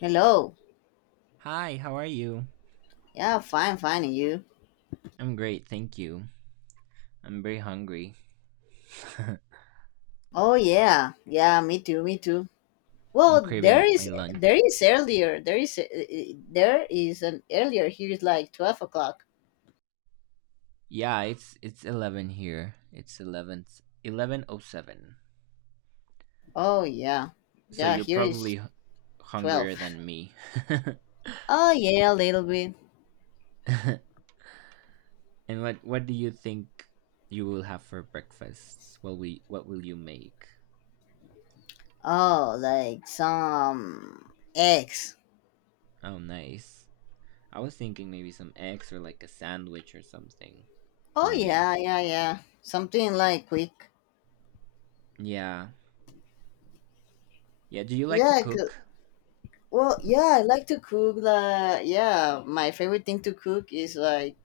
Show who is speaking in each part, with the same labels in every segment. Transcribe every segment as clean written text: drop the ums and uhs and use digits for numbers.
Speaker 1: Hello.
Speaker 2: Hi, how are you?
Speaker 1: Yeah, fine, fine. And you?
Speaker 2: I'm great, thank you. I'm very hungry.
Speaker 1: Oh yeah, yeah. Me too. Me too.
Speaker 2: I'm
Speaker 1: Well, there
Speaker 2: craving my
Speaker 1: is
Speaker 2: lunch.
Speaker 1: there is earlier. There is an earlier. Here is like 12 o'clock.
Speaker 2: Yeah, it's 11 here. It's 11 11:07.
Speaker 1: Oh yeah,
Speaker 2: So
Speaker 1: yeah.
Speaker 2: you're
Speaker 1: Here is
Speaker 2: probably h-
Speaker 1: 12.
Speaker 2: Hungrier than me.
Speaker 1: oh yeah, a little bit.
Speaker 2: And what do you think you will have for breakfast? What will you make?
Speaker 1: Oh, like some eggs.
Speaker 2: Oh, nice. I was thinking maybe some eggs or like a sandwich or something
Speaker 1: Oh
Speaker 2: for me.
Speaker 1: yeah, yeah, yeah. Something like quick.
Speaker 2: Yeah. Yeah, do you like
Speaker 1: Yeah.
Speaker 2: to cook?
Speaker 1: Well, yeah. I like to cook. Like yeah, my favorite thing to cook is like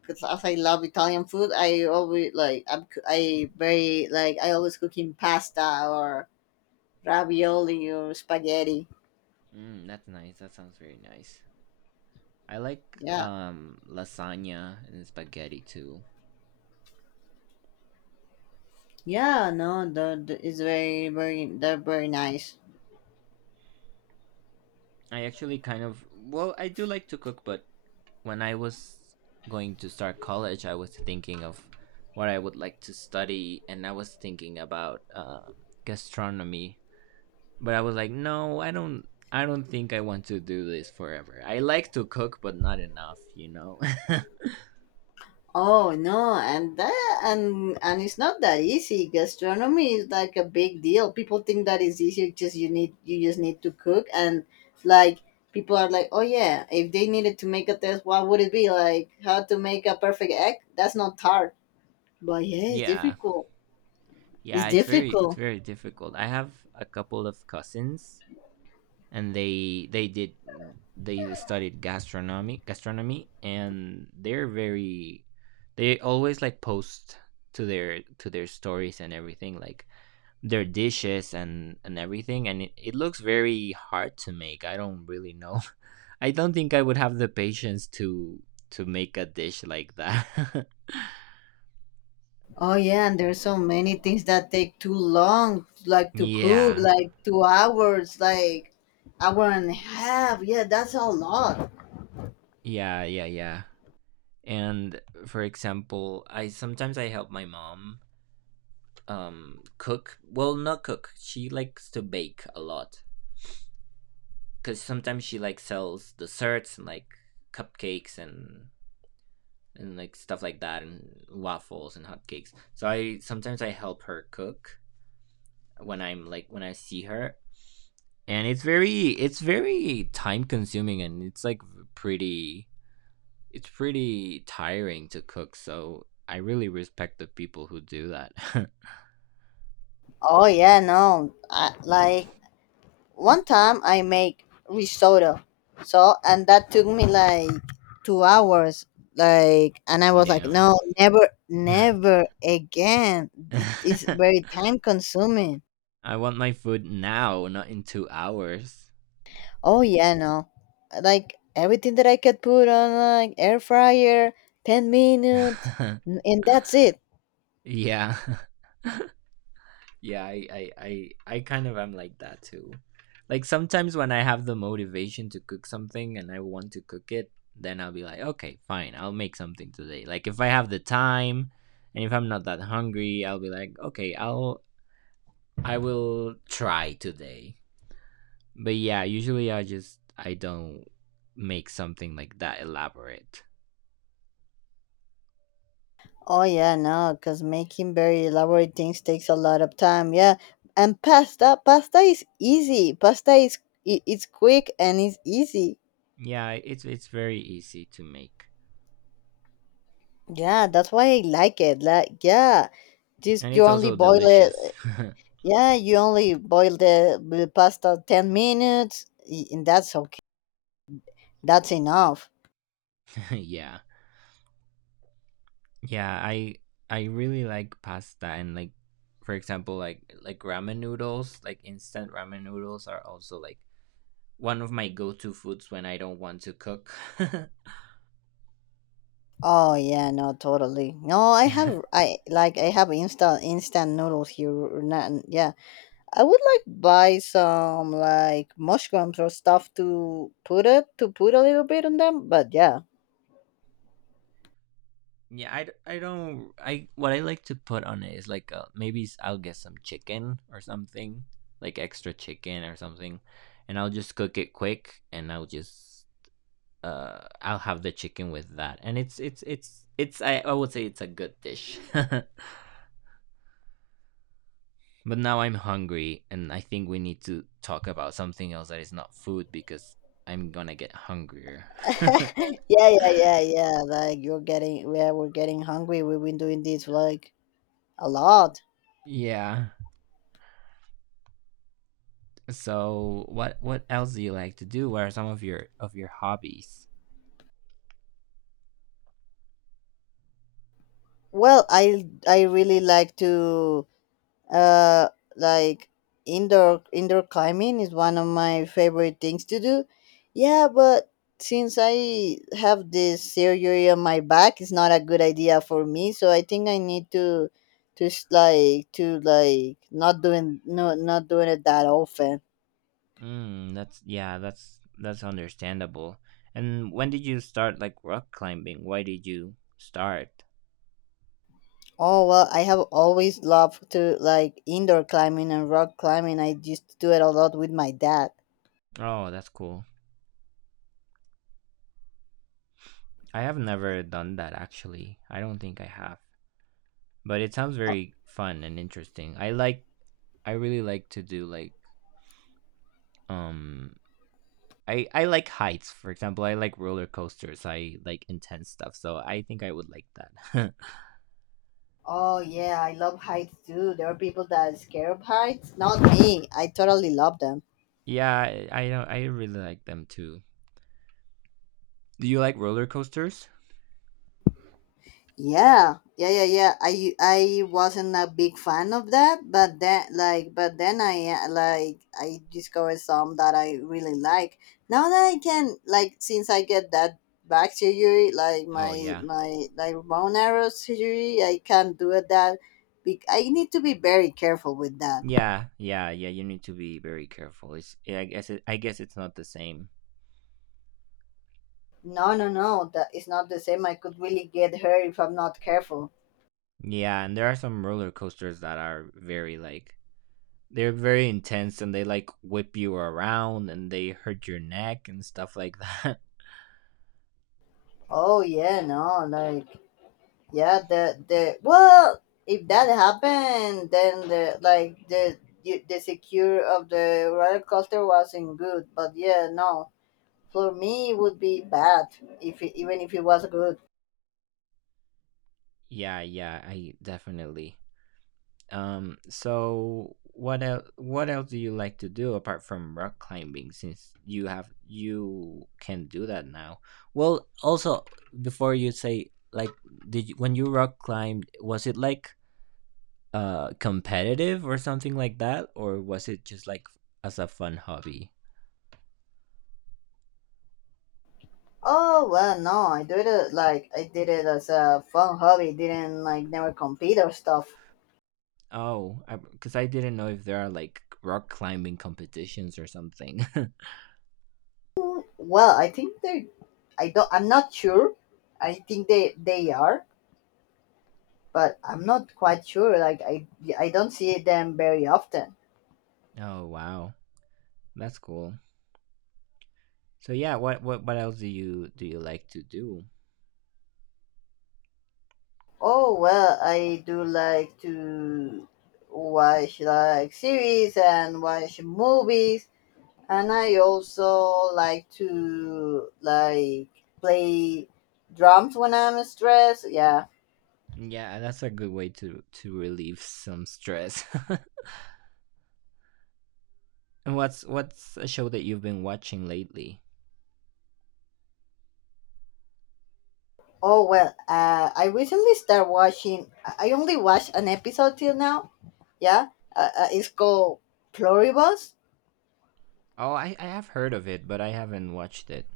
Speaker 1: because as I love Italian food, I always like I very like I always cooking pasta or ravioli or spaghetti.
Speaker 2: Mm, that's nice. That sounds very nice. I like
Speaker 1: Yeah,
Speaker 2: lasagna and spaghetti too.
Speaker 1: yeah, no, the it's very they're very nice.
Speaker 2: I actually I do like to cook, but when I was going to start college, I was thinking of what I would like to study, and I was thinking about gastronomy. But I was like, no, I don't. I don't think I want to do this forever. I like to cook, but not enough, you know.
Speaker 1: Oh no, and it's not that easy. Gastronomy is like a big deal. People think that it's easy. Just you just need to cook and like people are like, oh yeah, if they needed to make a test, what would it be like? How to make a perfect egg? That's not hard. But yeah, it's
Speaker 2: Yeah,
Speaker 1: difficult. It's
Speaker 2: yeah. It's
Speaker 1: difficult.
Speaker 2: very difficult. I have a couple of cousins and they did they studied gastronomy, and they're very, they always like post to their stories and everything, like their dishes and everything, and it looks very hard to make. I don't really know. I don't think I would have the patience to make a dish like that.
Speaker 1: Oh yeah, and there's so many things that take too long, like to cook,
Speaker 2: Yeah.
Speaker 1: like 2 hours, like hour and a half. Yeah, that's a lot.
Speaker 2: Yeah, yeah, yeah. And for example, I help my mom cook. Well not cook She likes to bake a lot, because sometimes she like sells desserts and like cupcakes and like stuff like that and waffles and hotcakes. So I help her cook when I'm like when I see her, and it's very time consuming, and it's like pretty, it's pretty tiring to cook, so I really respect the people who do that.
Speaker 1: Oh yeah, no. I, like one time I make risotto, so and that took me like 2 hours. Like and I was like,
Speaker 2: Damn.
Speaker 1: no, never, never again. It's very time consuming.
Speaker 2: I want my food now, not in 2 hours.
Speaker 1: Oh yeah, no. Like everything that I could put on like air fryer, 10 minutes, and that's it.
Speaker 2: Yeah. Yeah, I kind of am like that too. Like sometimes when I have the motivation to cook something and I want to cook it, then I'll be like, okay, fine, I'll make something today. Like if I have the time and if I'm not that hungry, I'll be like, okay, I will try today. But yeah, usually I don't make something like that elaborate.
Speaker 1: Oh yeah, no, because making very elaborate things takes a lot of time. Yeah, and pasta is easy. Pasta is it's quick and it's easy.
Speaker 2: Yeah, it's very easy to make.
Speaker 1: Yeah, that's why I like it. Like yeah, just
Speaker 2: And
Speaker 1: you
Speaker 2: it's
Speaker 1: only
Speaker 2: also
Speaker 1: boil it.
Speaker 2: delicious.
Speaker 1: Yeah, you only boil the pasta 10 minutes, and that's okay. That's enough.
Speaker 2: Yeah, yeah. I really like pasta and like, for example, like ramen noodles. Like instant ramen noodles are also like one of my go-to foods when I don't want to cook.
Speaker 1: Oh yeah, no, totally. No, I have I like I have instant noodles here. Or not- Yeah, I would like buy some like mushrooms or stuff to put it to put a little bit on them. But yeah,
Speaker 2: Yeah, I d- I don't I what I like to put on it is like maybe I I'll get some chicken or something, like extra chicken or something, and I'll just cook it quick, and I'll have the chicken with that. And it's, I would say it's a good dish. But now I'm hungry, and I think we need to talk about something else that is not food, because I'm gonna get hungrier.
Speaker 1: yeah, yeah, yeah, yeah. Like you're getting yeah, we're getting hungry. We've been doing this like a lot.
Speaker 2: Yeah. So what else do you like to do? What are some of your hobbies?
Speaker 1: Well, I really like to uh like indoor climbing is one of my favorite things to do, yeah, but since I have this surgery on my back, it's not a good idea for me, so I think I need to just like to like not doing not doing it that often.
Speaker 2: Mm, that's, yeah, that's understandable. And when did you start like rock climbing? Why did you start?
Speaker 1: Oh well, I have always loved to like indoor climbing and rock climbing. I used to do it a lot with my dad.
Speaker 2: Oh, that's cool. I have never done that actually. I don't think I have. But it sounds very fun and interesting. I really like to do like, um I like heights. For example, I like roller coasters. I like intense stuff. So I think I would like that.
Speaker 1: Oh yeah, I love heights too. There are people that are scared of heights. Not me. I totally love them.
Speaker 2: Yeah, I don't I really like them too. Do you like roller coasters?
Speaker 1: Yeah, yeah, yeah, yeah. I wasn't a big fan of that, but then like, but then I like I discovered some that I really like. Now that I can like, since I get that back surgery, like
Speaker 2: Oh
Speaker 1: my
Speaker 2: yeah.
Speaker 1: my like bone arrow surgery, I can't do it that. I need to be very careful with that.
Speaker 2: Yeah, yeah, yeah. You need to be very careful. It's, yeah, I guess it's not the same.
Speaker 1: No, no, no. That is not the same. I could really get her if I'm not careful.
Speaker 2: Yeah, and there are some roller coasters that are very like they're very intense, and they like whip you around and they hurt your neck and stuff like that.
Speaker 1: Oh yeah, no, like yeah, the well, if that happened, then the like the secure of the roller coaster wasn't good. But yeah, no, for me it would be bad if it, even if it was good.
Speaker 2: Yeah, yeah, I definitely. So what else? What else do you like to do apart from rock climbing? Since you have You can do that now. Well, also before you say like, did you, when you rock climbed, was it like competitive or something like that, or was it just like as a fun hobby?
Speaker 1: Oh well, no, I did it like I did it as a fun hobby. Didn't like never compete or stuff.
Speaker 2: Oh, 'cause I didn't know if there are like rock climbing competitions or something.
Speaker 1: Well, I think they. I don't. I'm not sure. I think they are, but I'm not quite sure. Like I don't see them very often.
Speaker 2: Oh wow, that's cool. So yeah, what else do you like to do?
Speaker 1: Oh well, I do like to watch like series and watch movies, and I also like to like play drums when I'm stressed. Yeah.
Speaker 2: Yeah, that's a good way to relieve some stress. And what's a show that you've been watching lately?
Speaker 1: Oh well, I recently started watching. I only watched an episode till now. Yeah, it's called Pluribus.
Speaker 2: Oh, I have heard of it, but I haven't watched it.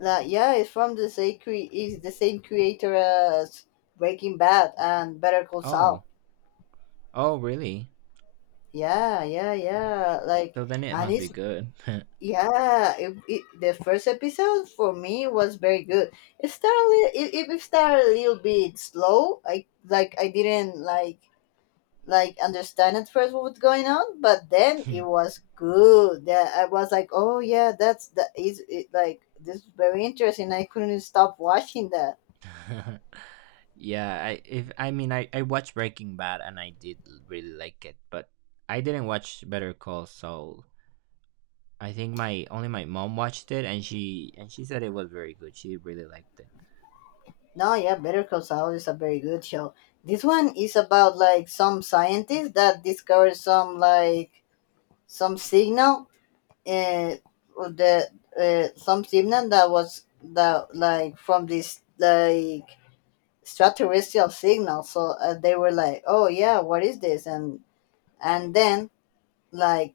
Speaker 1: Yeah, it's from the same cre- is the same creator as Breaking Bad and Better Call Saul.
Speaker 2: Oh, oh really?
Speaker 1: Yeah, yeah, yeah. Like,
Speaker 2: So then it
Speaker 1: and
Speaker 2: must be
Speaker 1: it's
Speaker 2: good.
Speaker 1: yeah. The first episode for me was very good. It started. It started a little bit slow. I like. I didn't like understand at first what was going on, but then it was good. That I was like, oh yeah, that's that is it, like this is very interesting. I couldn't stop watching that.
Speaker 2: Yeah, I if I mean I watched Breaking Bad and I did really like it, but I didn't watch Better Call Saul. I think my mom watched it, and she said it was very good. She really liked it.
Speaker 1: No, yeah, Better Call Saul is a very good show. This one is about like some scientist that discovered some like some signal, uh, the some signal that was that like from this like extraterrestrial signal. So they were like, oh yeah, what is this? And then like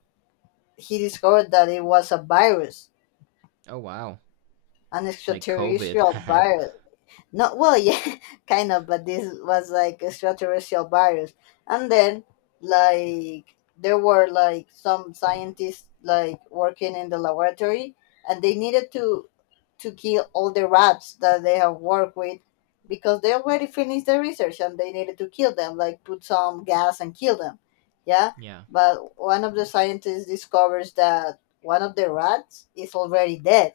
Speaker 1: he discovered that it was a virus,
Speaker 2: Oh wow.
Speaker 1: an
Speaker 2: Like COVID.
Speaker 1: extraterrestrial virus. Not well yeah kind of, but this was like extraterrestrial virus. And then like there were like some scientists like working in the laboratory, and they needed to kill all the rats that they have worked with because they already finished the research, and they needed to kill them, like put some gas and kill them. Yeah.
Speaker 2: Yeah.
Speaker 1: But one of the scientists discovers that one of the rats is already dead,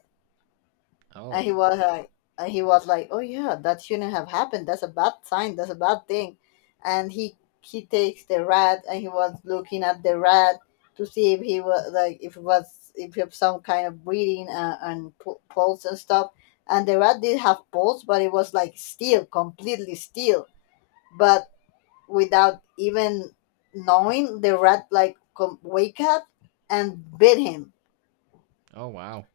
Speaker 1: and
Speaker 2: Oh.
Speaker 1: he was like, oh yeah, that shouldn't have happened. That's a bad sign. That's a bad thing. And he takes the rat and he was looking at the rat to see if he was like if it was some kind of breathing and pulse and stuff. And the rat did have pulse, but it was like still completely still. But without even knowing, the rat like wake up and bit him.
Speaker 2: Oh wow.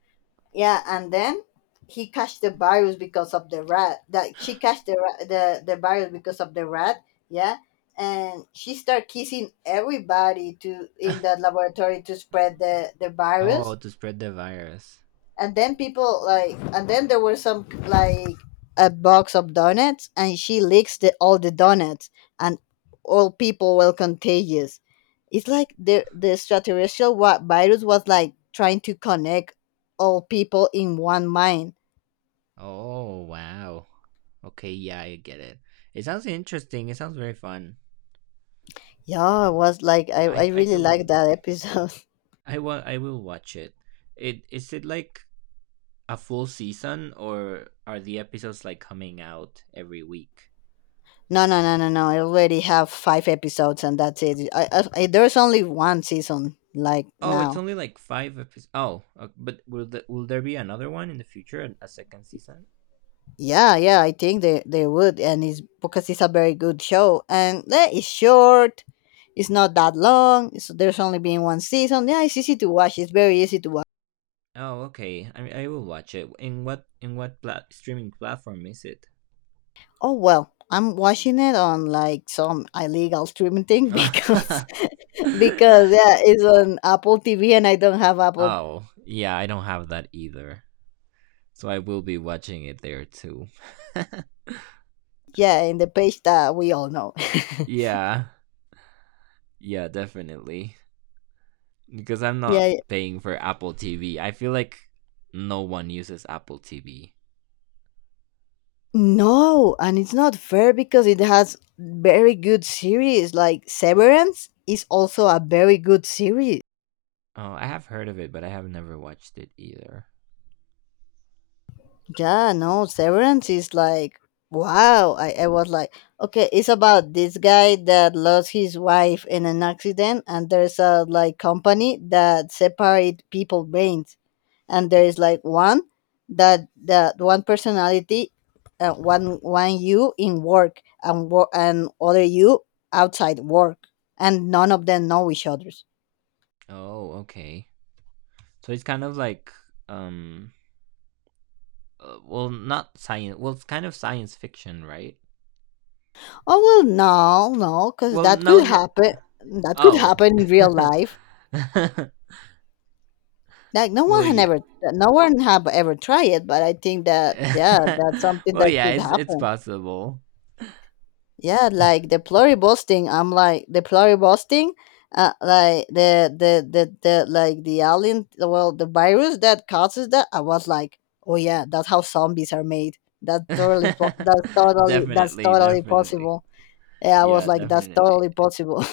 Speaker 1: Yeah, and then he catch the virus because of the rat. That she catch the virus because of the rat. Yeah, and she start kissing everybody to in that laboratory to spread the
Speaker 2: Oh,
Speaker 1: virus.
Speaker 2: to spread the virus.
Speaker 1: And then people like, and then there were some like a box of donuts, and she licks the all the donuts, and all people were contagious. It's like the extraterrestrial virus was like trying to connect all people in one mind.
Speaker 2: Oh wow. Okay, yeah, I get it. It sounds interesting. It sounds very fun.
Speaker 1: Yeah, it was like
Speaker 2: I
Speaker 1: I
Speaker 2: I
Speaker 1: really like
Speaker 2: do
Speaker 1: that episode.
Speaker 2: I will watch it. It. Is it like a full season, or are the episodes like coming out every week?
Speaker 1: No, no, no, no, no. I already have 5 episodes and that's it. I there's only one season like
Speaker 2: Oh, it's
Speaker 1: now.
Speaker 2: only like five episodes. Oh, but will will there be another one in the future, a second season?
Speaker 1: Yeah, yeah, I think they would, and it's because it's a very good show and eh, it's short. It's not that long. So there's only been one season. Yeah, it's easy to watch. It's very easy to watch.
Speaker 2: Oh, okay. I mean, I will watch it. In what plat- streaming platform is it?
Speaker 1: Oh well, I'm watching it on like some illegal streaming thing because because yeah, it's on Apple TV and I don't have Apple.
Speaker 2: Oh, yeah, I don't have that either. So I will be watching it there too.
Speaker 1: Yeah, in the page that we all know.
Speaker 2: Yeah. Yeah, definitely. Because I'm not
Speaker 1: Yeah,
Speaker 2: paying for Apple TV. I feel like no one uses Apple TV.
Speaker 1: no, and it's not fair because it has very good series. Like Severance is also a very good series.
Speaker 2: Oh, I have heard of it, but I have never watched it either.
Speaker 1: Yeah, no, Severance is like wow. I was like, okay, it's about this guy that lost his wife in an accident, and there's a like company that separate people brains, and there is like one that one personality, one you in work and and other you outside work, and none of them know each others.
Speaker 2: Oh, okay. So it's kind of like, um not science. Well, it's kind of science fiction, right?
Speaker 1: Oh well, no, because that
Speaker 2: No,
Speaker 1: could
Speaker 2: no.
Speaker 1: happen. That could
Speaker 2: Oh,
Speaker 1: happen in real
Speaker 2: okay.
Speaker 1: life. Like no one
Speaker 2: Well,
Speaker 1: had
Speaker 2: yeah.
Speaker 1: ever no one have ever tried it, but I think that yeah, that's something
Speaker 2: Well,
Speaker 1: that
Speaker 2: yeah,
Speaker 1: could
Speaker 2: it's
Speaker 1: happen.
Speaker 2: possible.
Speaker 1: Yeah, like the pluribusting, like the like the alien, well, the virus that causes that. I was like, oh yeah, that's how zombies are made. That's that's
Speaker 2: Definitely,
Speaker 1: totally
Speaker 2: definitely.
Speaker 1: possible. Yeah, I was
Speaker 2: Yeah,
Speaker 1: like, that's
Speaker 2: definitely.
Speaker 1: totally possible.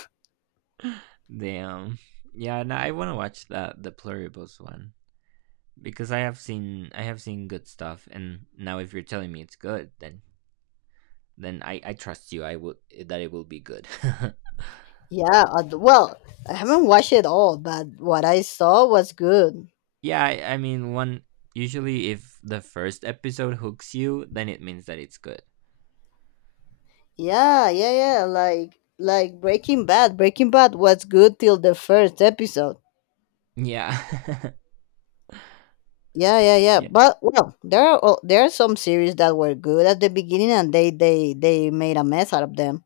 Speaker 2: Damn. Yeah, no, I want to watch that the Pluribus one, because I have seen good stuff, and now if you're telling me it's good, then I trust you. I will That it will be good.
Speaker 1: yeah, well, I haven't watched it all, but what I saw was good.
Speaker 2: Yeah, I mean, one usually, if the first episode hooks you, then it means that it's good.
Speaker 1: Yeah, yeah, yeah, like Breaking Bad. Breaking Bad was good till the first episode.
Speaker 2: Yeah.
Speaker 1: Yeah, yeah, yeah.
Speaker 2: Yeah.
Speaker 1: But well, there are some series that were good at the beginning, and they made a mess out of them.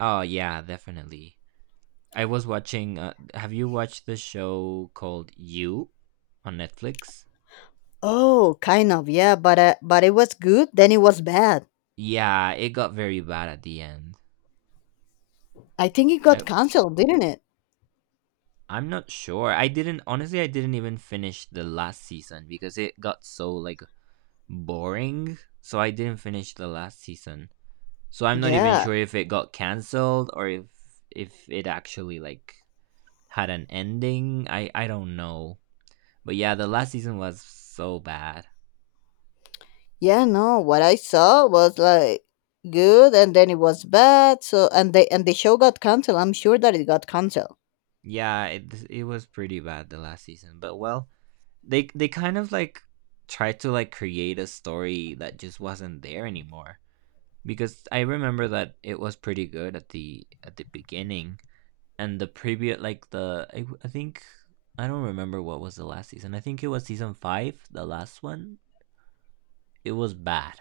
Speaker 2: Oh yeah, definitely. I was watching. Have you watched the show called You on Netflix?
Speaker 1: Oh, kind of, yeah. But it was good. Then it was bad.
Speaker 2: Yeah, it got very bad at the end.
Speaker 1: I think it
Speaker 2: I
Speaker 1: got canceled, didn't it?
Speaker 2: I'm not sure. I didn't honestly. I didn't even finish the last season, because it got so like boring. So I didn't finish the last season. So I'm not even
Speaker 1: Yeah,
Speaker 2: sure if it got cancelled, or if it actually like had an ending. I don't know. But yeah, the last season was so bad.
Speaker 1: yeah. No, what I saw was like good, and then it was bad. So and they and the show got canceled. I'm sure that it got canceled.
Speaker 2: Yeah, it was pretty bad, the last season. But well, they kind of like tried to like create a story that just wasn't there anymore. Because I remember that it was pretty good at the beginning, and the previous like the I think, I don't remember what was the last season. I think it was season 5, the last one. It was bad.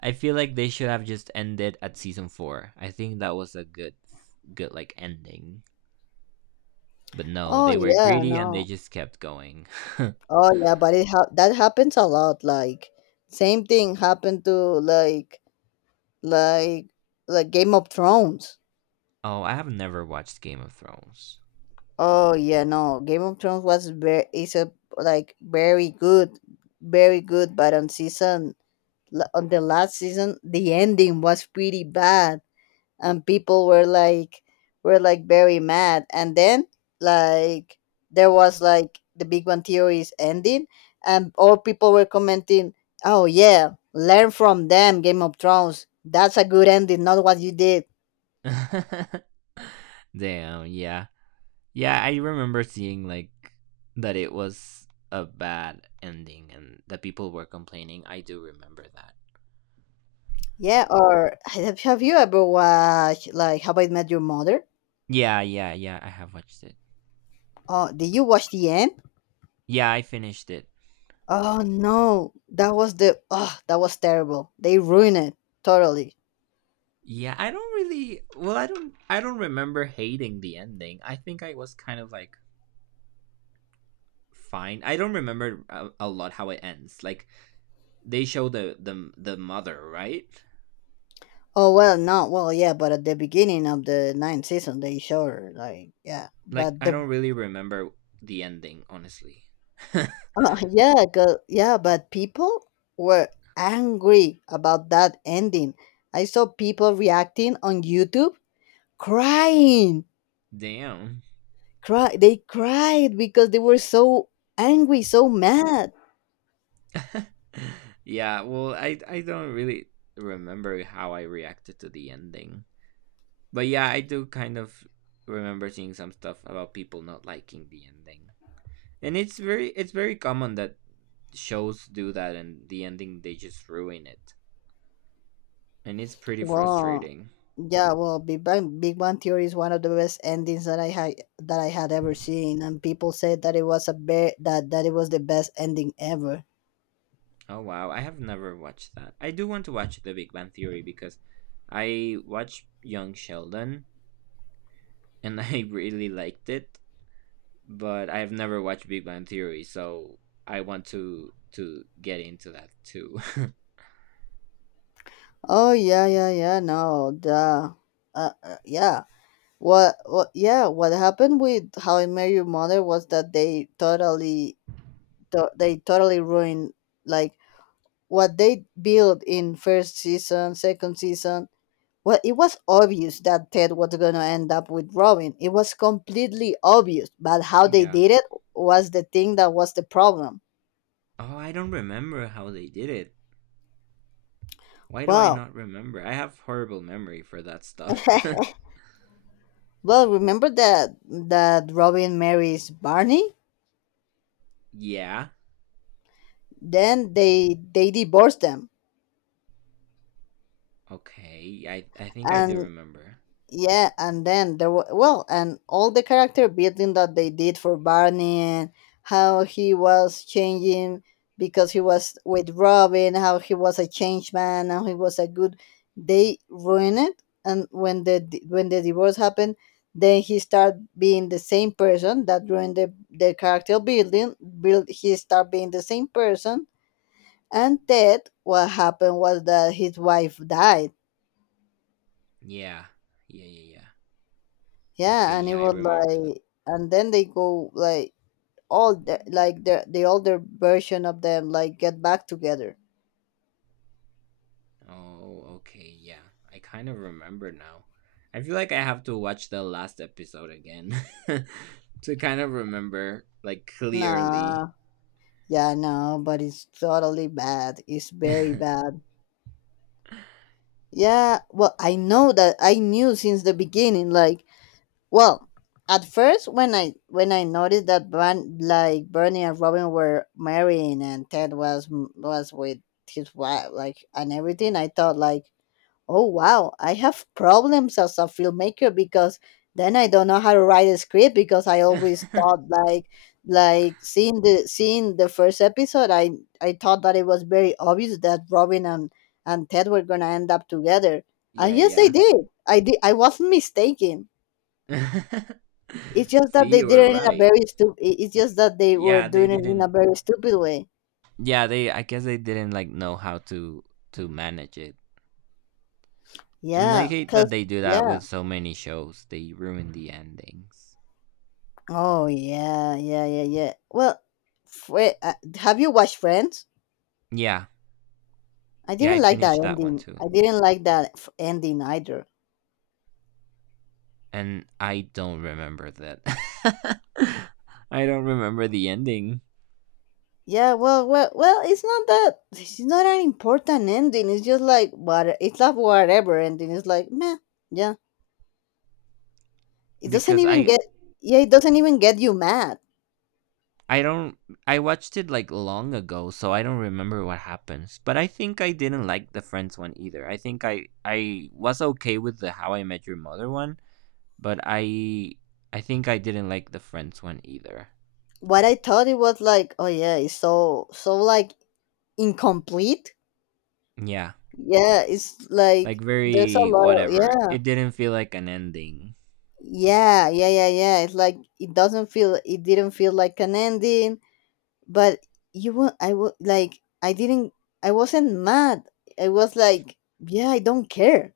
Speaker 2: I feel like they should have just ended at season 4. I think that was a good like ending. But no,
Speaker 1: Oh
Speaker 2: they were
Speaker 1: yeah,
Speaker 2: greedy and they
Speaker 1: no.
Speaker 2: just kept going.
Speaker 1: Oh yeah, but that happens a lot. Like same thing happened to like like like Game of Thrones.
Speaker 2: Oh, I have never watched Game of Thrones.
Speaker 1: Oh yeah, no, Game of Thrones was very is a like very good, very good. But on season on the last season, the ending was pretty bad, and people were like very mad. And then like there was like the Big Bang Theory's ending, and all people were commenting, "Oh yeah, learn from them, Game of Thrones. That's a good ending, not what you did."
Speaker 2: Damn, yeah. Yeah, I remember seeing like that it was a bad ending and that people were complaining. I do remember that.
Speaker 1: Yeah, or have you ever watched like How I Met Your Mother?
Speaker 2: Yeah, yeah, yeah, I have watched it.
Speaker 1: Oh, did you watch the end?
Speaker 2: Yeah, I finished it.
Speaker 1: Oh no, that was terrible. They ruined it totally.
Speaker 2: Yeah, I don't, I don't remember hating the ending. I think I was kind of like fine. I don't remember a lot how it ends. Like they show the mother, right?
Speaker 1: Oh well, no, well yeah, but at the beginning of the ninth season, they showed her, like yeah,
Speaker 2: Like
Speaker 1: but
Speaker 2: I
Speaker 1: the
Speaker 2: don't really remember the ending, honestly.
Speaker 1: yeah, yeah, but people were angry about that ending. I saw people reacting on YouTube, crying
Speaker 2: Damn.
Speaker 1: cry They cried because they were so angry, so mad.
Speaker 2: Yeah, well, I don't really remember how I reacted to the ending, but yeah, I do kind of remember seeing some stuff about people not liking the ending, and it's very common that shows do that, and the ending they just ruin it, and it's pretty
Speaker 1: Wow.
Speaker 2: frustrating.
Speaker 1: Yeah, well, Big Bang Theory is one of the best endings that I had ever seen, and people said that it was a bit that that it was the best ending ever.
Speaker 2: Oh wow, I have never watched that. I do want to watch The Big Bang Theory, because I watched Young Sheldon, and I really liked it, but I have never watched Big Bang Theory, so I want to get into that too.
Speaker 1: Oh yeah yeah yeah no the Yeah, what yeah, what happened with How I Met Your Mother was that they totally they totally ruined like what they built in first season, second season. Well, it was obvious that Ted was going to end up withdrawing. It was completely obvious, but how they
Speaker 2: Yeah.
Speaker 1: did it was the thing, that was the problem.
Speaker 2: Oh, I don't remember how they did it. Why do I
Speaker 1: Well,
Speaker 2: not remember? I have horrible memory for that stuff.
Speaker 1: well, remember that Robin marries Barney?
Speaker 2: Yeah.
Speaker 1: Then they divorce them,
Speaker 2: Okay. I think I do
Speaker 1: and
Speaker 2: remember.
Speaker 1: yeah, and then there were, well, and all the character building that they did for Barney, and how he was changing because he was with Robin, how he was a changed man, how he was a good. They ruined it, and when the divorce happened, then he started being the same person. That ruined the character building. Build, he started being the same person, and then what happened was that his wife died.
Speaker 2: Yeah. Yeah, yeah, yeah. Okay,
Speaker 1: Yeah, and it
Speaker 2: yeah, I
Speaker 1: was
Speaker 2: remember that.
Speaker 1: like, and then they go like all the, like the older version of them like get back together.
Speaker 2: Oh, okay, yeah. I kind of remember now. I feel like I have to watch the last episode again to kind of remember like clearly.
Speaker 1: Nah, yeah, no, but it's totally bad. It's very bad. Yeah, well, I know that I knew since the beginning. Like, well, at first when I noticed that Bran, like Bernie and Robin were marrying and Ted was with his wife, like, and everything, I thought like, oh wow, I have problems as a filmmaker because then I don't know how to write a script because I
Speaker 2: yeah,
Speaker 1: always thought like, seeing the first episode, I thought that it was very obvious that Robin and Ted were gonna end up together. And yes they
Speaker 2: yeah.
Speaker 1: did. I wasn't mistaken. It's just that
Speaker 2: See,
Speaker 1: they
Speaker 2: you
Speaker 1: did
Speaker 2: were
Speaker 1: it in a
Speaker 2: right.
Speaker 1: very stupid It's just that they were
Speaker 2: Yeah, they
Speaker 1: doing it in a
Speaker 2: didn't.
Speaker 1: very stupid way.
Speaker 2: Yeah, they. I guess they didn't like know how to manage it, and I
Speaker 1: Yeah,
Speaker 2: hate
Speaker 1: cuz
Speaker 2: that they do that
Speaker 1: yeah,
Speaker 2: with so many shows. They ruin the endings.
Speaker 1: Oh yeah, yeah, yeah, yeah. Well, have you watched Friends?
Speaker 2: Yeah,
Speaker 1: I
Speaker 2: yeah. I
Speaker 1: didn't like that
Speaker 2: finished that one
Speaker 1: ending.
Speaker 2: too,
Speaker 1: I didn't like ending either.
Speaker 2: and I don't remember that. I don't remember the ending
Speaker 1: Yeah, well. It's not that. It's not an important ending. It's just like what. It's not whatever ending. It's like meh. Yeah, it doesn't
Speaker 2: because
Speaker 1: even get. Yeah, it doesn't even get you mad.
Speaker 2: I don't. I watched it like long ago, so I don't remember what happens. But I think I didn't like the Friends one either. I think I was okay with the How I Met Your Mother one, but I think I didn't like the Friends one either.
Speaker 1: What I thought it was like, oh yeah, it's so so like incomplete.
Speaker 2: Yeah,
Speaker 1: Yeah, it's like
Speaker 2: like
Speaker 1: there's a
Speaker 2: very
Speaker 1: lot of,
Speaker 2: whatever.
Speaker 1: yeah.
Speaker 2: It didn't feel like an ending.
Speaker 1: Yeah, yeah, yeah, yeah. It's like it didn't feel like an ending, but you were I was like, I didn't, I wasn't mad. I was like, yeah, I don't care.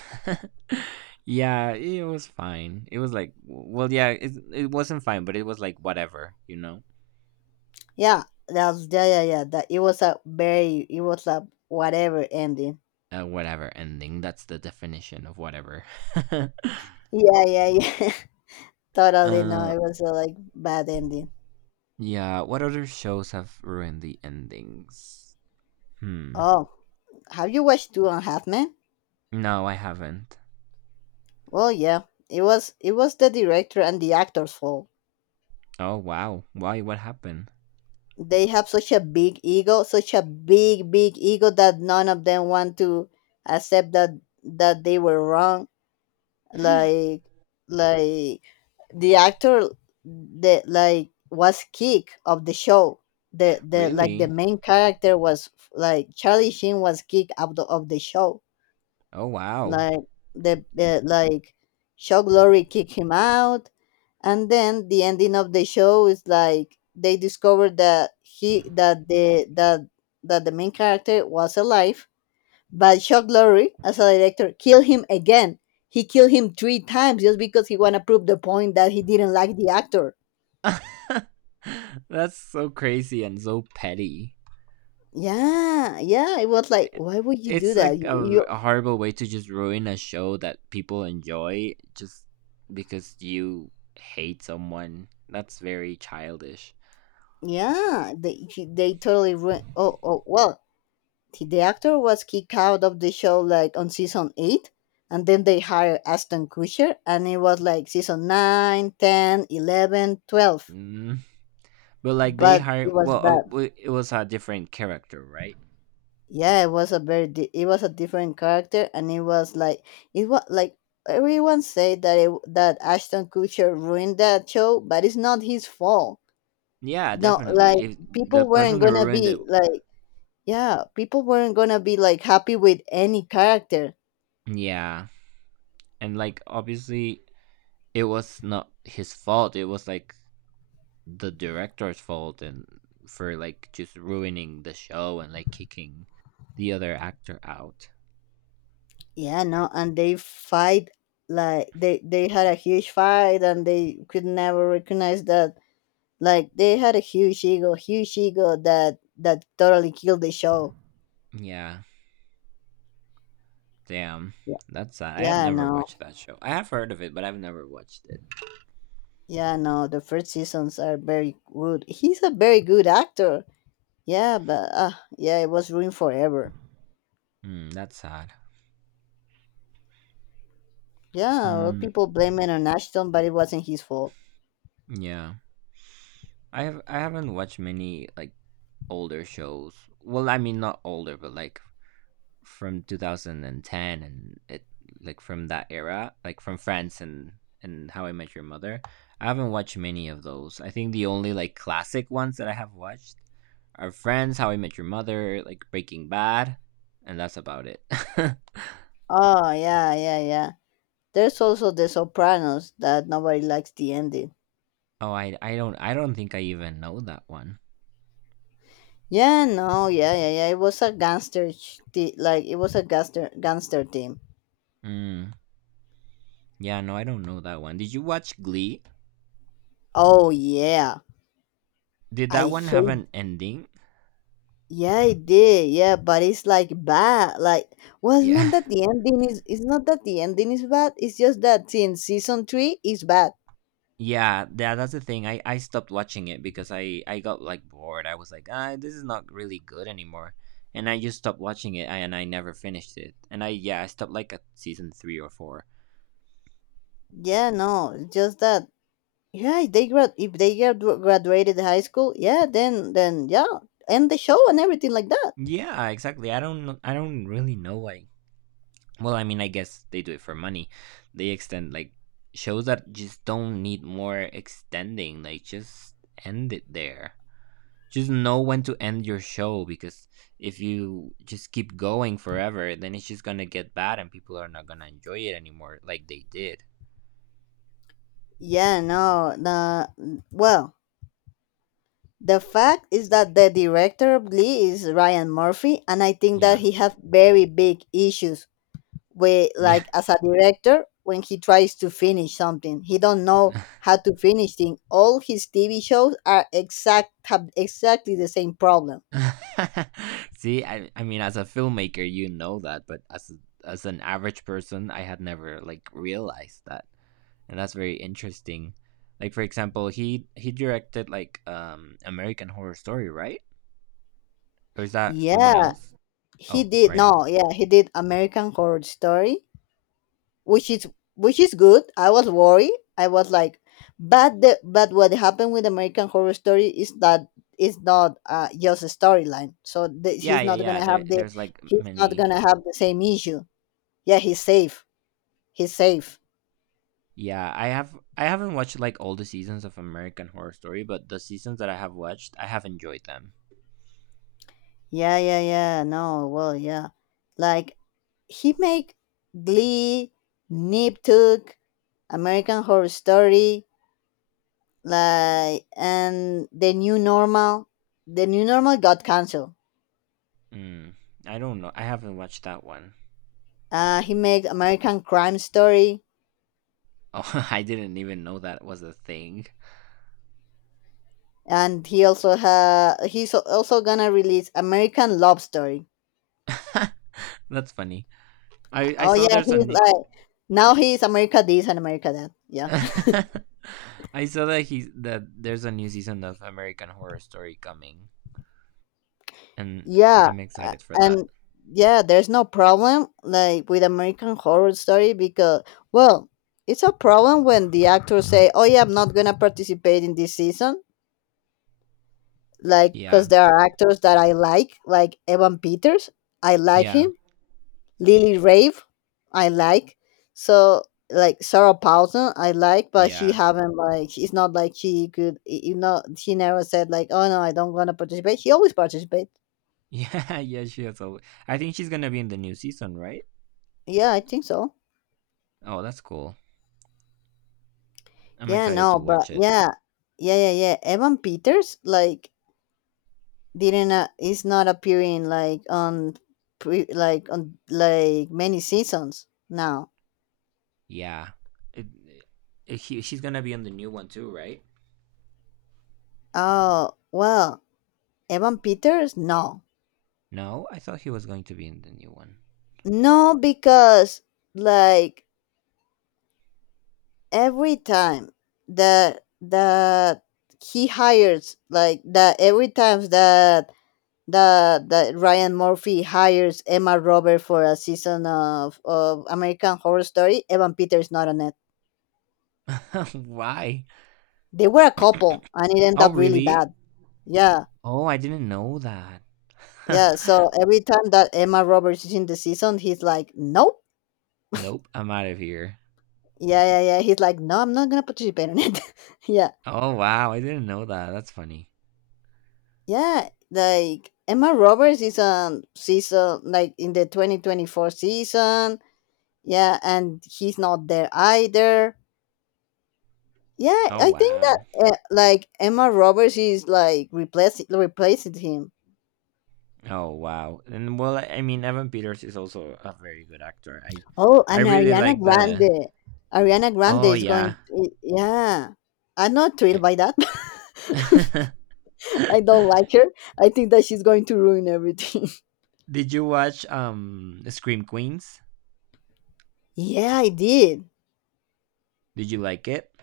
Speaker 2: yeah, it was fine. It was like yeah, it wasn't fine, but it was like whatever, you know.
Speaker 1: Yeah, that's yeah, yeah, yeah. That It was a very, it was a whatever ending.
Speaker 2: Whatever ending. That's the definition of whatever.
Speaker 1: Yeah, yeah, yeah. Totally, no,
Speaker 2: uh
Speaker 1: it was a like bad ending.
Speaker 2: Yeah, what other shows have ruined the endings? Hmm.
Speaker 1: Oh, have you watched Two and a Half Men?
Speaker 2: No, I haven't.
Speaker 1: Well, yeah. It was, it was the director and the actor's fault.
Speaker 2: Oh, wow. Why? What happened?
Speaker 1: They have such a big ego, such a big ego that none of them want to accept that they were wrong. Like, like the actor, the like was kick of the show. The
Speaker 2: Really?
Speaker 1: main character was like Charlie Sheen, was kick out of the show.
Speaker 2: Oh, wow.
Speaker 1: Like, the like show glory kick him out, and then the ending of the show is like they discovered that he that the that that the main character was alive, but shock glory as a director killed him again. He killed him three times just because he want to prove the point that he didn't like the actor.
Speaker 2: That's so crazy and so petty.
Speaker 1: Yeah, yeah, it was like, why would you do
Speaker 2: It's
Speaker 1: that,
Speaker 2: like
Speaker 1: you?
Speaker 2: a horrible way to just ruin a show that people enjoy just because you hate someone. That's very childish.
Speaker 1: Yeah, they totally ruined. Oh, oh well, the actor was kicked out of the show like on season 8, and then they hired Ashton Kutcher, and it was like season 9, 10, 11, 12.
Speaker 2: Mm. But like they
Speaker 1: But it
Speaker 2: hired,
Speaker 1: was bad.
Speaker 2: it was a different character, right?
Speaker 1: Yeah, it was a it was a different character, and it was like, it was like everyone said that that Ashton Kutcher ruined that show, but it's not his fault.
Speaker 2: Yeah,
Speaker 1: No,
Speaker 2: definitely.
Speaker 1: like
Speaker 2: If the
Speaker 1: people weren't
Speaker 2: person who
Speaker 1: gonna
Speaker 2: ruined it,
Speaker 1: be like, yeah, people weren't gonna be like happy with any character.
Speaker 2: yeah, and like obviously it was not his fault. It was like the director's fault and for like just ruining the show and like kicking the other actor out.
Speaker 1: Yeah, no, and they fight, like they had a huge fight, and they could never recognize that like they had a huge ego, huge ego, that that totally killed the show.
Speaker 2: Yeah, damn.
Speaker 1: Yeah,
Speaker 2: That's sad. I have
Speaker 1: yeah,
Speaker 2: never
Speaker 1: no,
Speaker 2: watched that show. I have heard of it, but I've never watched it.
Speaker 1: yeah, no. The first seasons are very good. He's a very good actor. Yeah, but yeah, it was ruined forever.
Speaker 2: Hmm, that's sad.
Speaker 1: Yeah, well,
Speaker 2: Hmm,
Speaker 1: people blame it on Ashton, but it wasn't his fault.
Speaker 2: yeah. I have I haven't watched many like older shows. Well, I mean not older, but like from 2010 and it like from that era, like from France and How I Met Your Mother. I haven't watched many of those. I think the only like classic ones that I have watched are Friends, How I Met Your Mother, like Breaking Bad, and that's about it.
Speaker 1: Oh yeah, yeah, yeah. There's also The Sopranos that nobody likes the ending.
Speaker 2: oh, I don't I don't think I even know that one.
Speaker 1: Yeah, no, yeah, yeah, yeah. It was a gangster, like it was a gangster, gangster team.
Speaker 2: Mm, yeah, no, I don't know that one. Did you watch Glee?
Speaker 1: Oh yeah,
Speaker 2: Did that
Speaker 1: I
Speaker 2: one have
Speaker 1: hate.
Speaker 2: an ending?
Speaker 1: Yeah, it did. Yeah, but it's like bad. Like, well, it's not
Speaker 2: Yeah.
Speaker 1: that the ending is. It's not that the ending is bad. It's just that since season three is bad.
Speaker 2: Yeah, that that's the thing. I stopped watching it because I got like bored. I was like, ah, this is not really good anymore, and I just stopped watching it. And I never finished it. And I yeah, I stopped like at season three or four.
Speaker 1: Yeah, no, it's just that. Yeah, if they grad, if they graduated high school, yeah, then yeah, end the show and everything like that.
Speaker 2: Yeah, exactly. I don't really know why. Well, I mean, I guess they do it for money. They extend like shows that just don't need more extending. Like just end it there. Just know when to end your show because if you just keep going forever then it's just gonna get bad and people are not gonna enjoy it anymore like they did.
Speaker 1: Yeah, no, the well. The fact is that the director of Glee is Ryan Murphy, and I think that
Speaker 2: Yeah,
Speaker 1: he has very big issues with,
Speaker 2: yeah.
Speaker 1: like, as a director, when he tries to finish something, he don't know how to finish things. All his TV shows are exact have exactly the same problem.
Speaker 2: See, I mean as a filmmaker you know that, but as an average person, I had never like realized that, and that's very interesting. Like for example, he directed like American Horror Story, right? Or is that someone
Speaker 1: Yeah,
Speaker 2: else?
Speaker 1: he
Speaker 2: Oh,
Speaker 1: did.
Speaker 2: Ryan.
Speaker 1: No, yeah, he did American Horror Story, which is, which is good. I was worried. I was like, but the but what happened with American Horror Story is that it's not just a storyline. So
Speaker 2: Yeah,
Speaker 1: he's
Speaker 2: yeah,
Speaker 1: not gonna
Speaker 2: yeah,
Speaker 1: have the,
Speaker 2: there's like
Speaker 1: he's not
Speaker 2: many.
Speaker 1: gonna have the same issue. Yeah, he's safe. He's safe.
Speaker 2: Yeah, I have I haven't watched like all the seasons of American Horror Story, but the seasons that I have watched, I have enjoyed them.
Speaker 1: Yeah, yeah, yeah. No, well, yeah. Like he make Glee, Niptuk, American Horror Story, like, and The New Normal. The New Normal got canceled.
Speaker 2: Mm, I don't know. I haven't watched that one.
Speaker 1: He made American Crime Story,
Speaker 2: Oh, I didn't even know that was a thing.
Speaker 1: and he also ha he's also gonna release American Love Story.
Speaker 2: That's funny. I
Speaker 1: Oh
Speaker 2: saw
Speaker 1: yeah,
Speaker 2: there's a
Speaker 1: he's
Speaker 2: new
Speaker 1: like, now he's America this and America that. Yeah,
Speaker 2: I saw that he's that there's a new season of American Horror Story coming, and
Speaker 1: yeah,
Speaker 2: I'm excited for that.
Speaker 1: and yeah, there's no problem like with American Horror Story because, well, it's a problem when the actors say, "Oh yeah, I'm not gonna participate in this season," like because
Speaker 2: Yeah,
Speaker 1: there are actors that I like Evan Peters. I like
Speaker 2: yeah,
Speaker 1: him, Lily Rave, I like. So like Sarah Paulson, I like, but she
Speaker 2: yeah,
Speaker 1: haven't, like she's not like, she could you know, she never said like, oh no, I don't want to participate. She always participate.
Speaker 2: yeah, yeah. She has. A, I think she's gonna be in the new season, right?
Speaker 1: Yeah, I think so.
Speaker 2: Oh, that's cool. I'm
Speaker 1: Yeah,
Speaker 2: excited
Speaker 1: no,
Speaker 2: to
Speaker 1: but
Speaker 2: watch it.
Speaker 1: yeah, yeah, yeah, yeah. Evan Peters like didn't, is not appearing like on pre like on like many seasons now.
Speaker 2: Yeah. It, it- he, he's gonna be in the new one too, right?
Speaker 1: Oh well, Evan Peters no,
Speaker 2: No, I thought he was going to be in the new one.
Speaker 1: no because like every time that that he hires like that, every time that Ryan Murphy hires Emma Roberts for a season of American Horror Story, Evan Peters is not on it.
Speaker 2: Why?
Speaker 1: They were a couple and it ended
Speaker 2: Oh,
Speaker 1: up really
Speaker 2: really?
Speaker 1: bad. Yeah.
Speaker 2: Oh, I didn't know that.
Speaker 1: Yeah. So every time that Emma Roberts is in the season, he's like, nope.
Speaker 2: Nope, I'm out of here.
Speaker 1: Yeah, yeah, yeah. He's like, no, I'm not gonna participate in it. Yeah.
Speaker 2: Oh, wow, I didn't know that. That's funny.
Speaker 1: Yeah, like Emma Roberts is on season, like in the 2024 season. Yeah, and he's not there either. Yeah,
Speaker 2: Oh,
Speaker 1: I think that
Speaker 2: wow.
Speaker 1: like Emma Roberts is like replacing him.
Speaker 2: Oh, wow. And well, I mean, Evan Peters is also a very good actor.
Speaker 1: Oh,
Speaker 2: I
Speaker 1: and
Speaker 2: really
Speaker 1: Ariana
Speaker 2: like the
Speaker 1: Grande. Ariana Grande
Speaker 2: Oh,
Speaker 1: is going,
Speaker 2: yeah.
Speaker 1: yeah. I'm not thrilled
Speaker 2: I
Speaker 1: by that. I don't like her. I think that she's going to ruin everything.
Speaker 2: Did you watch Scream Queens?
Speaker 1: Yeah, I did.
Speaker 2: Did you like it?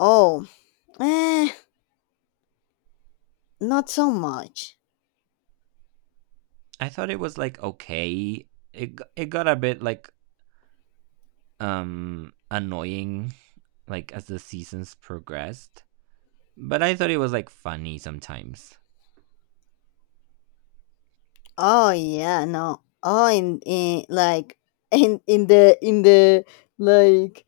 Speaker 1: Oh, eh, not so much.
Speaker 2: I thought it was like okay. It got a bit like annoying like as the seasons progressed, but I thought it was like funny sometimes.
Speaker 1: Oh yeah, no. Oh, in like in the like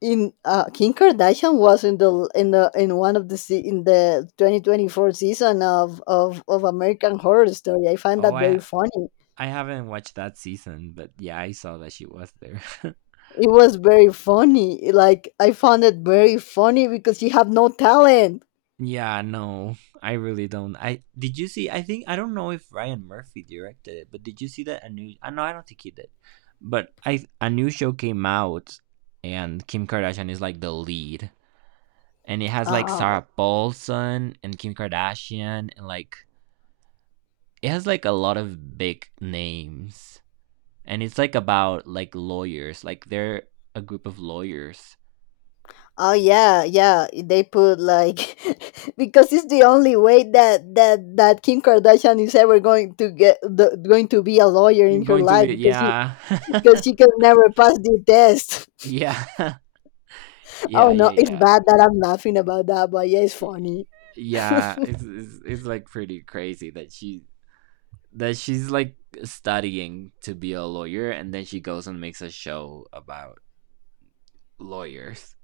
Speaker 1: in, uh, Kim Kardashian was in the in one of in the 2024 season of American Horror Story. I find
Speaker 2: Oh,
Speaker 1: that very funny.
Speaker 2: I haven't watched that season, but yeah, I saw that she was there.
Speaker 1: It was very funny. Like I found it very funny because you have no talent.
Speaker 2: Yeah, no, I really don't. I Did you see? I think I don't know if Ryan Murphy directed it, but did you see that a new? I no, I don't think he did. But I a new show came out, and Kim Kardashian is like the lead, and it has like
Speaker 1: Ah.
Speaker 2: Sarah Paulson and Kim Kardashian, and like it has like a lot of big names, and it's like about like lawyers, like they're a group of lawyers.
Speaker 1: Oh yeah, yeah. They put like because it's the only way that Kim Kardashian is ever going to going to be a lawyer in
Speaker 2: It's
Speaker 1: her
Speaker 2: going to
Speaker 1: life
Speaker 2: be
Speaker 1: because she,
Speaker 2: yeah,
Speaker 1: because she can never pass the test.
Speaker 2: yeah,
Speaker 1: Oh
Speaker 2: yeah, yeah,
Speaker 1: no, it's
Speaker 2: yeah.
Speaker 1: bad that I'm laughing about that, but yeah, it's funny.
Speaker 2: Yeah, it's, it's like pretty crazy that she that she's like studying to be a lawyer and then she goes and makes a show about lawyers.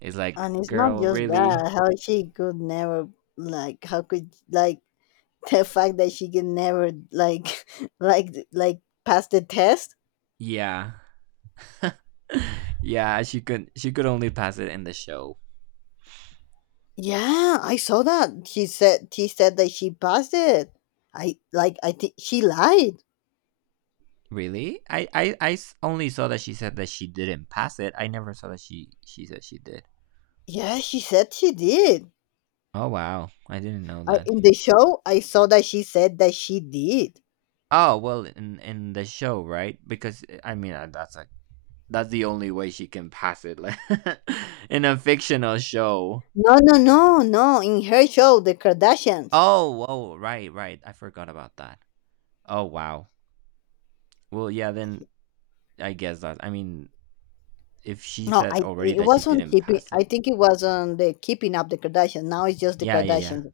Speaker 2: It's like,
Speaker 1: And it's not
Speaker 2: girl,
Speaker 1: just
Speaker 2: really?
Speaker 1: that how she could never like how could like the fact that she can never like pass the test.
Speaker 2: Yeah. Yeah, she could only pass it in the show.
Speaker 1: Yeah, I saw that. She said that she passed it. I think she lied.
Speaker 2: Really? I only saw that she said that she didn't pass it. I never saw that she said she did.
Speaker 1: Yeah, she said she did.
Speaker 2: Oh wow, I didn't know
Speaker 1: I,
Speaker 2: that.
Speaker 1: in the show, I saw that she said that she did.
Speaker 2: Oh well, in the show, right? Because I mean that's a that's the only way she can pass it, like in a fictional show.
Speaker 1: No, no, no, no. In her show, The Kardashians.
Speaker 2: Oh, oh, right, right. I forgot about that. Oh wow. Well, yeah. Then I guess that. I mean, if she
Speaker 1: No,
Speaker 2: said
Speaker 1: I,
Speaker 2: already
Speaker 1: it
Speaker 2: that she
Speaker 1: was on
Speaker 2: didn't
Speaker 1: keeping.
Speaker 2: pass
Speaker 1: I
Speaker 2: it.
Speaker 1: think it was on the Keeping Up the Kardashians. Now it's just the
Speaker 2: Yeah, yeah,
Speaker 1: Kardashians.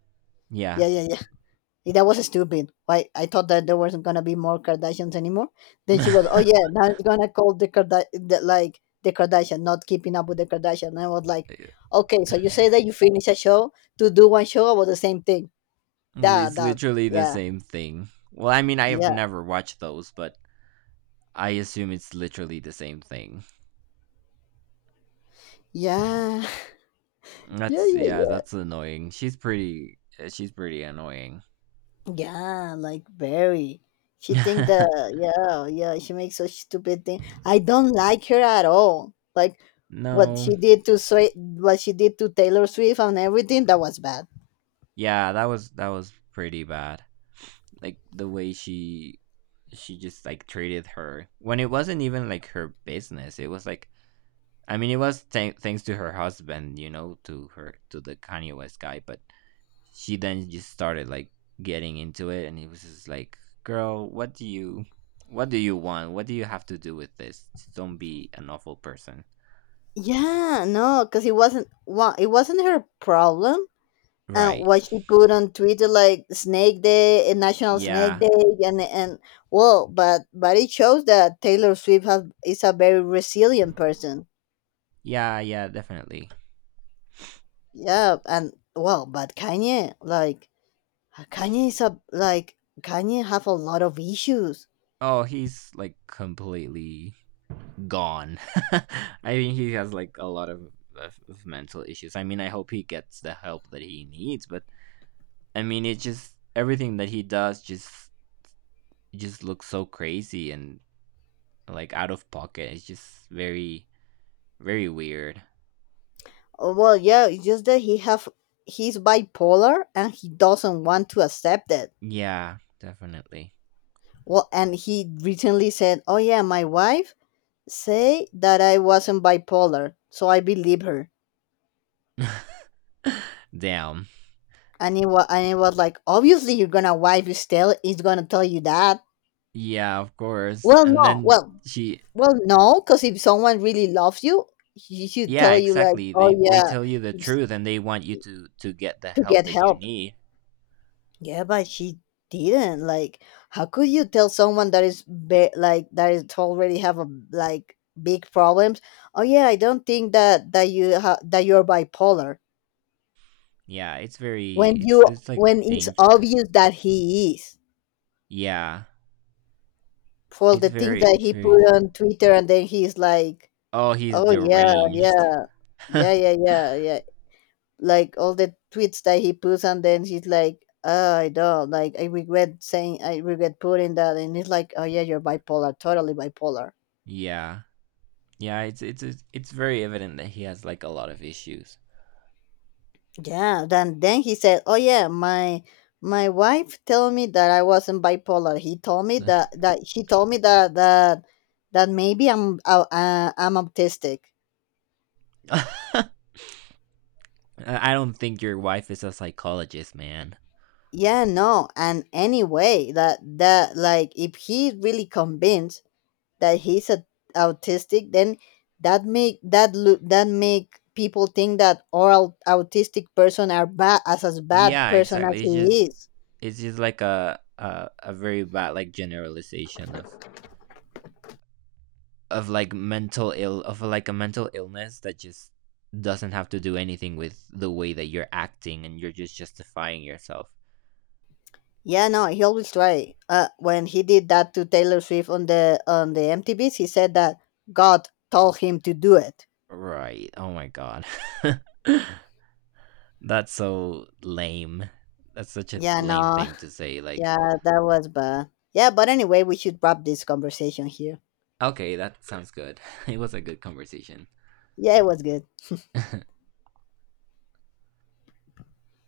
Speaker 2: yeah,
Speaker 1: Yeah, yeah, yeah. That was stupid. Why, I thought that there wasn't gonna be more Kardashians anymore. Then she was, oh
Speaker 2: yeah.
Speaker 1: yeah, now it's gonna call the Kardashian, not keeping up with the Kardashian. And I was like, okay, so you say that you finish a show to do one show about the same thing. That
Speaker 2: It's
Speaker 1: that
Speaker 2: literally the
Speaker 1: yeah,
Speaker 2: same thing. Well, I mean, I have
Speaker 1: yeah,
Speaker 2: never watched those, but I assume it's literally the same thing.
Speaker 1: yeah. Yeah,
Speaker 2: That's
Speaker 1: yeah,
Speaker 2: yeah,
Speaker 1: yeah.
Speaker 2: that's annoying. She's pretty. She's pretty annoying.
Speaker 1: Yeah, like very. She think the Yeah, yeah, she makes such stupid thing. I don't like her at all. Like,
Speaker 2: No,
Speaker 1: what she did to Taylor Swift and everything, that was bad.
Speaker 2: yeah, that was pretty bad. Like the way she just like treated her when it wasn't even like her business. It was like I mean, it was thanks to her husband, you know, to the Kanye West guy, but she then just started like getting into it, and it was just like, "Girl, what do you want? What do you have to do with this? Just don't be an awful person."
Speaker 1: Yeah, no, because it wasn't her problem. And
Speaker 2: Right.
Speaker 1: what she put on Twitter, like Snake Day, and National Snake
Speaker 2: Yeah.
Speaker 1: Day, and well, but it shows that is a very resilient person.
Speaker 2: Yeah, yeah, definitely.
Speaker 1: Yeah, and well, but Kanye, like, Kanye is a like Kanye have a lot of issues.
Speaker 2: Oh, he's like completely gone. I think he has like a lot of, of mental issues. I mean, I hope he gets the help that he needs, but I mean, it just everything that he does just looks so crazy and like out of pocket. It's just very very weird.
Speaker 1: Well, yeah, it's just that he's bipolar and he doesn't want to accept it.
Speaker 2: Yeah, definitely.
Speaker 1: Well, and he recently said, "Oh yeah, my wife say that I wasn't bipolar, so I believe her."
Speaker 2: Damn.
Speaker 1: And it was like, obviously, you're gonna wife is tell is gonna tell you that.
Speaker 2: Yeah, of course.
Speaker 1: Well,
Speaker 2: And
Speaker 1: no,
Speaker 2: then
Speaker 1: well,
Speaker 2: she
Speaker 1: well, no, because if someone really loves you, he should
Speaker 2: yeah,
Speaker 1: tell you like,
Speaker 2: exactly.
Speaker 1: "Oh
Speaker 2: They
Speaker 1: yeah,
Speaker 2: tell you the truth and they want you to get the
Speaker 1: to
Speaker 2: help
Speaker 1: get
Speaker 2: that you
Speaker 1: help."
Speaker 2: need.
Speaker 1: Yeah, but she didn't. Like, how could you tell someone that is already have a like big problems? Oh yeah, I don't think that you're bipolar
Speaker 2: Yeah, it's very
Speaker 1: when you,
Speaker 2: it's like
Speaker 1: when it's
Speaker 2: dangerous.
Speaker 1: obvious that he is,
Speaker 2: Yeah.
Speaker 1: for the things that
Speaker 2: It's
Speaker 1: he put
Speaker 2: very
Speaker 1: on Twitter, and then he's like,
Speaker 2: Oh, he's
Speaker 1: oh yeah,
Speaker 2: deranged.
Speaker 1: yeah, yeah, yeah, yeah, yeah. like all the tweets that he puts and then he's like, oh, I don't like I regret saying, I regret putting that. And he's like, oh yeah, you're bipolar, totally bipolar.
Speaker 2: Yeah. Yeah, it's very evident that he has like a lot of issues.
Speaker 1: Yeah, then he said, oh yeah, my wife told me that I wasn't bipolar. He told me that, that she told me that, that that maybe I'm autistic.
Speaker 2: I don't think your wife is a psychologist, man.
Speaker 1: Yeah, no, and anyway, that that like if he's really convinced that he's autistic, then that make people think that all autistic person are bad, as bad
Speaker 2: Yeah,
Speaker 1: person as
Speaker 2: exactly.
Speaker 1: he is.
Speaker 2: It's just like a very bad like generalization of like mental ill of like a mental illness that just doesn't have to do anything with the way that you're acting, and you're just justifying yourself.
Speaker 1: Yeah, no, he always try, when he did that to Taylor Swift on the MTVs, he said that God told him to do it.
Speaker 2: Right. Oh my god. That's so lame. That's such a
Speaker 1: Yeah,
Speaker 2: lame
Speaker 1: no,
Speaker 2: thing to say. Like,
Speaker 1: yeah, that was bad. Yeah, but anyway, we should wrap this conversation here.
Speaker 2: okay, that sounds good. It was a good conversation.
Speaker 1: Yeah, it was good.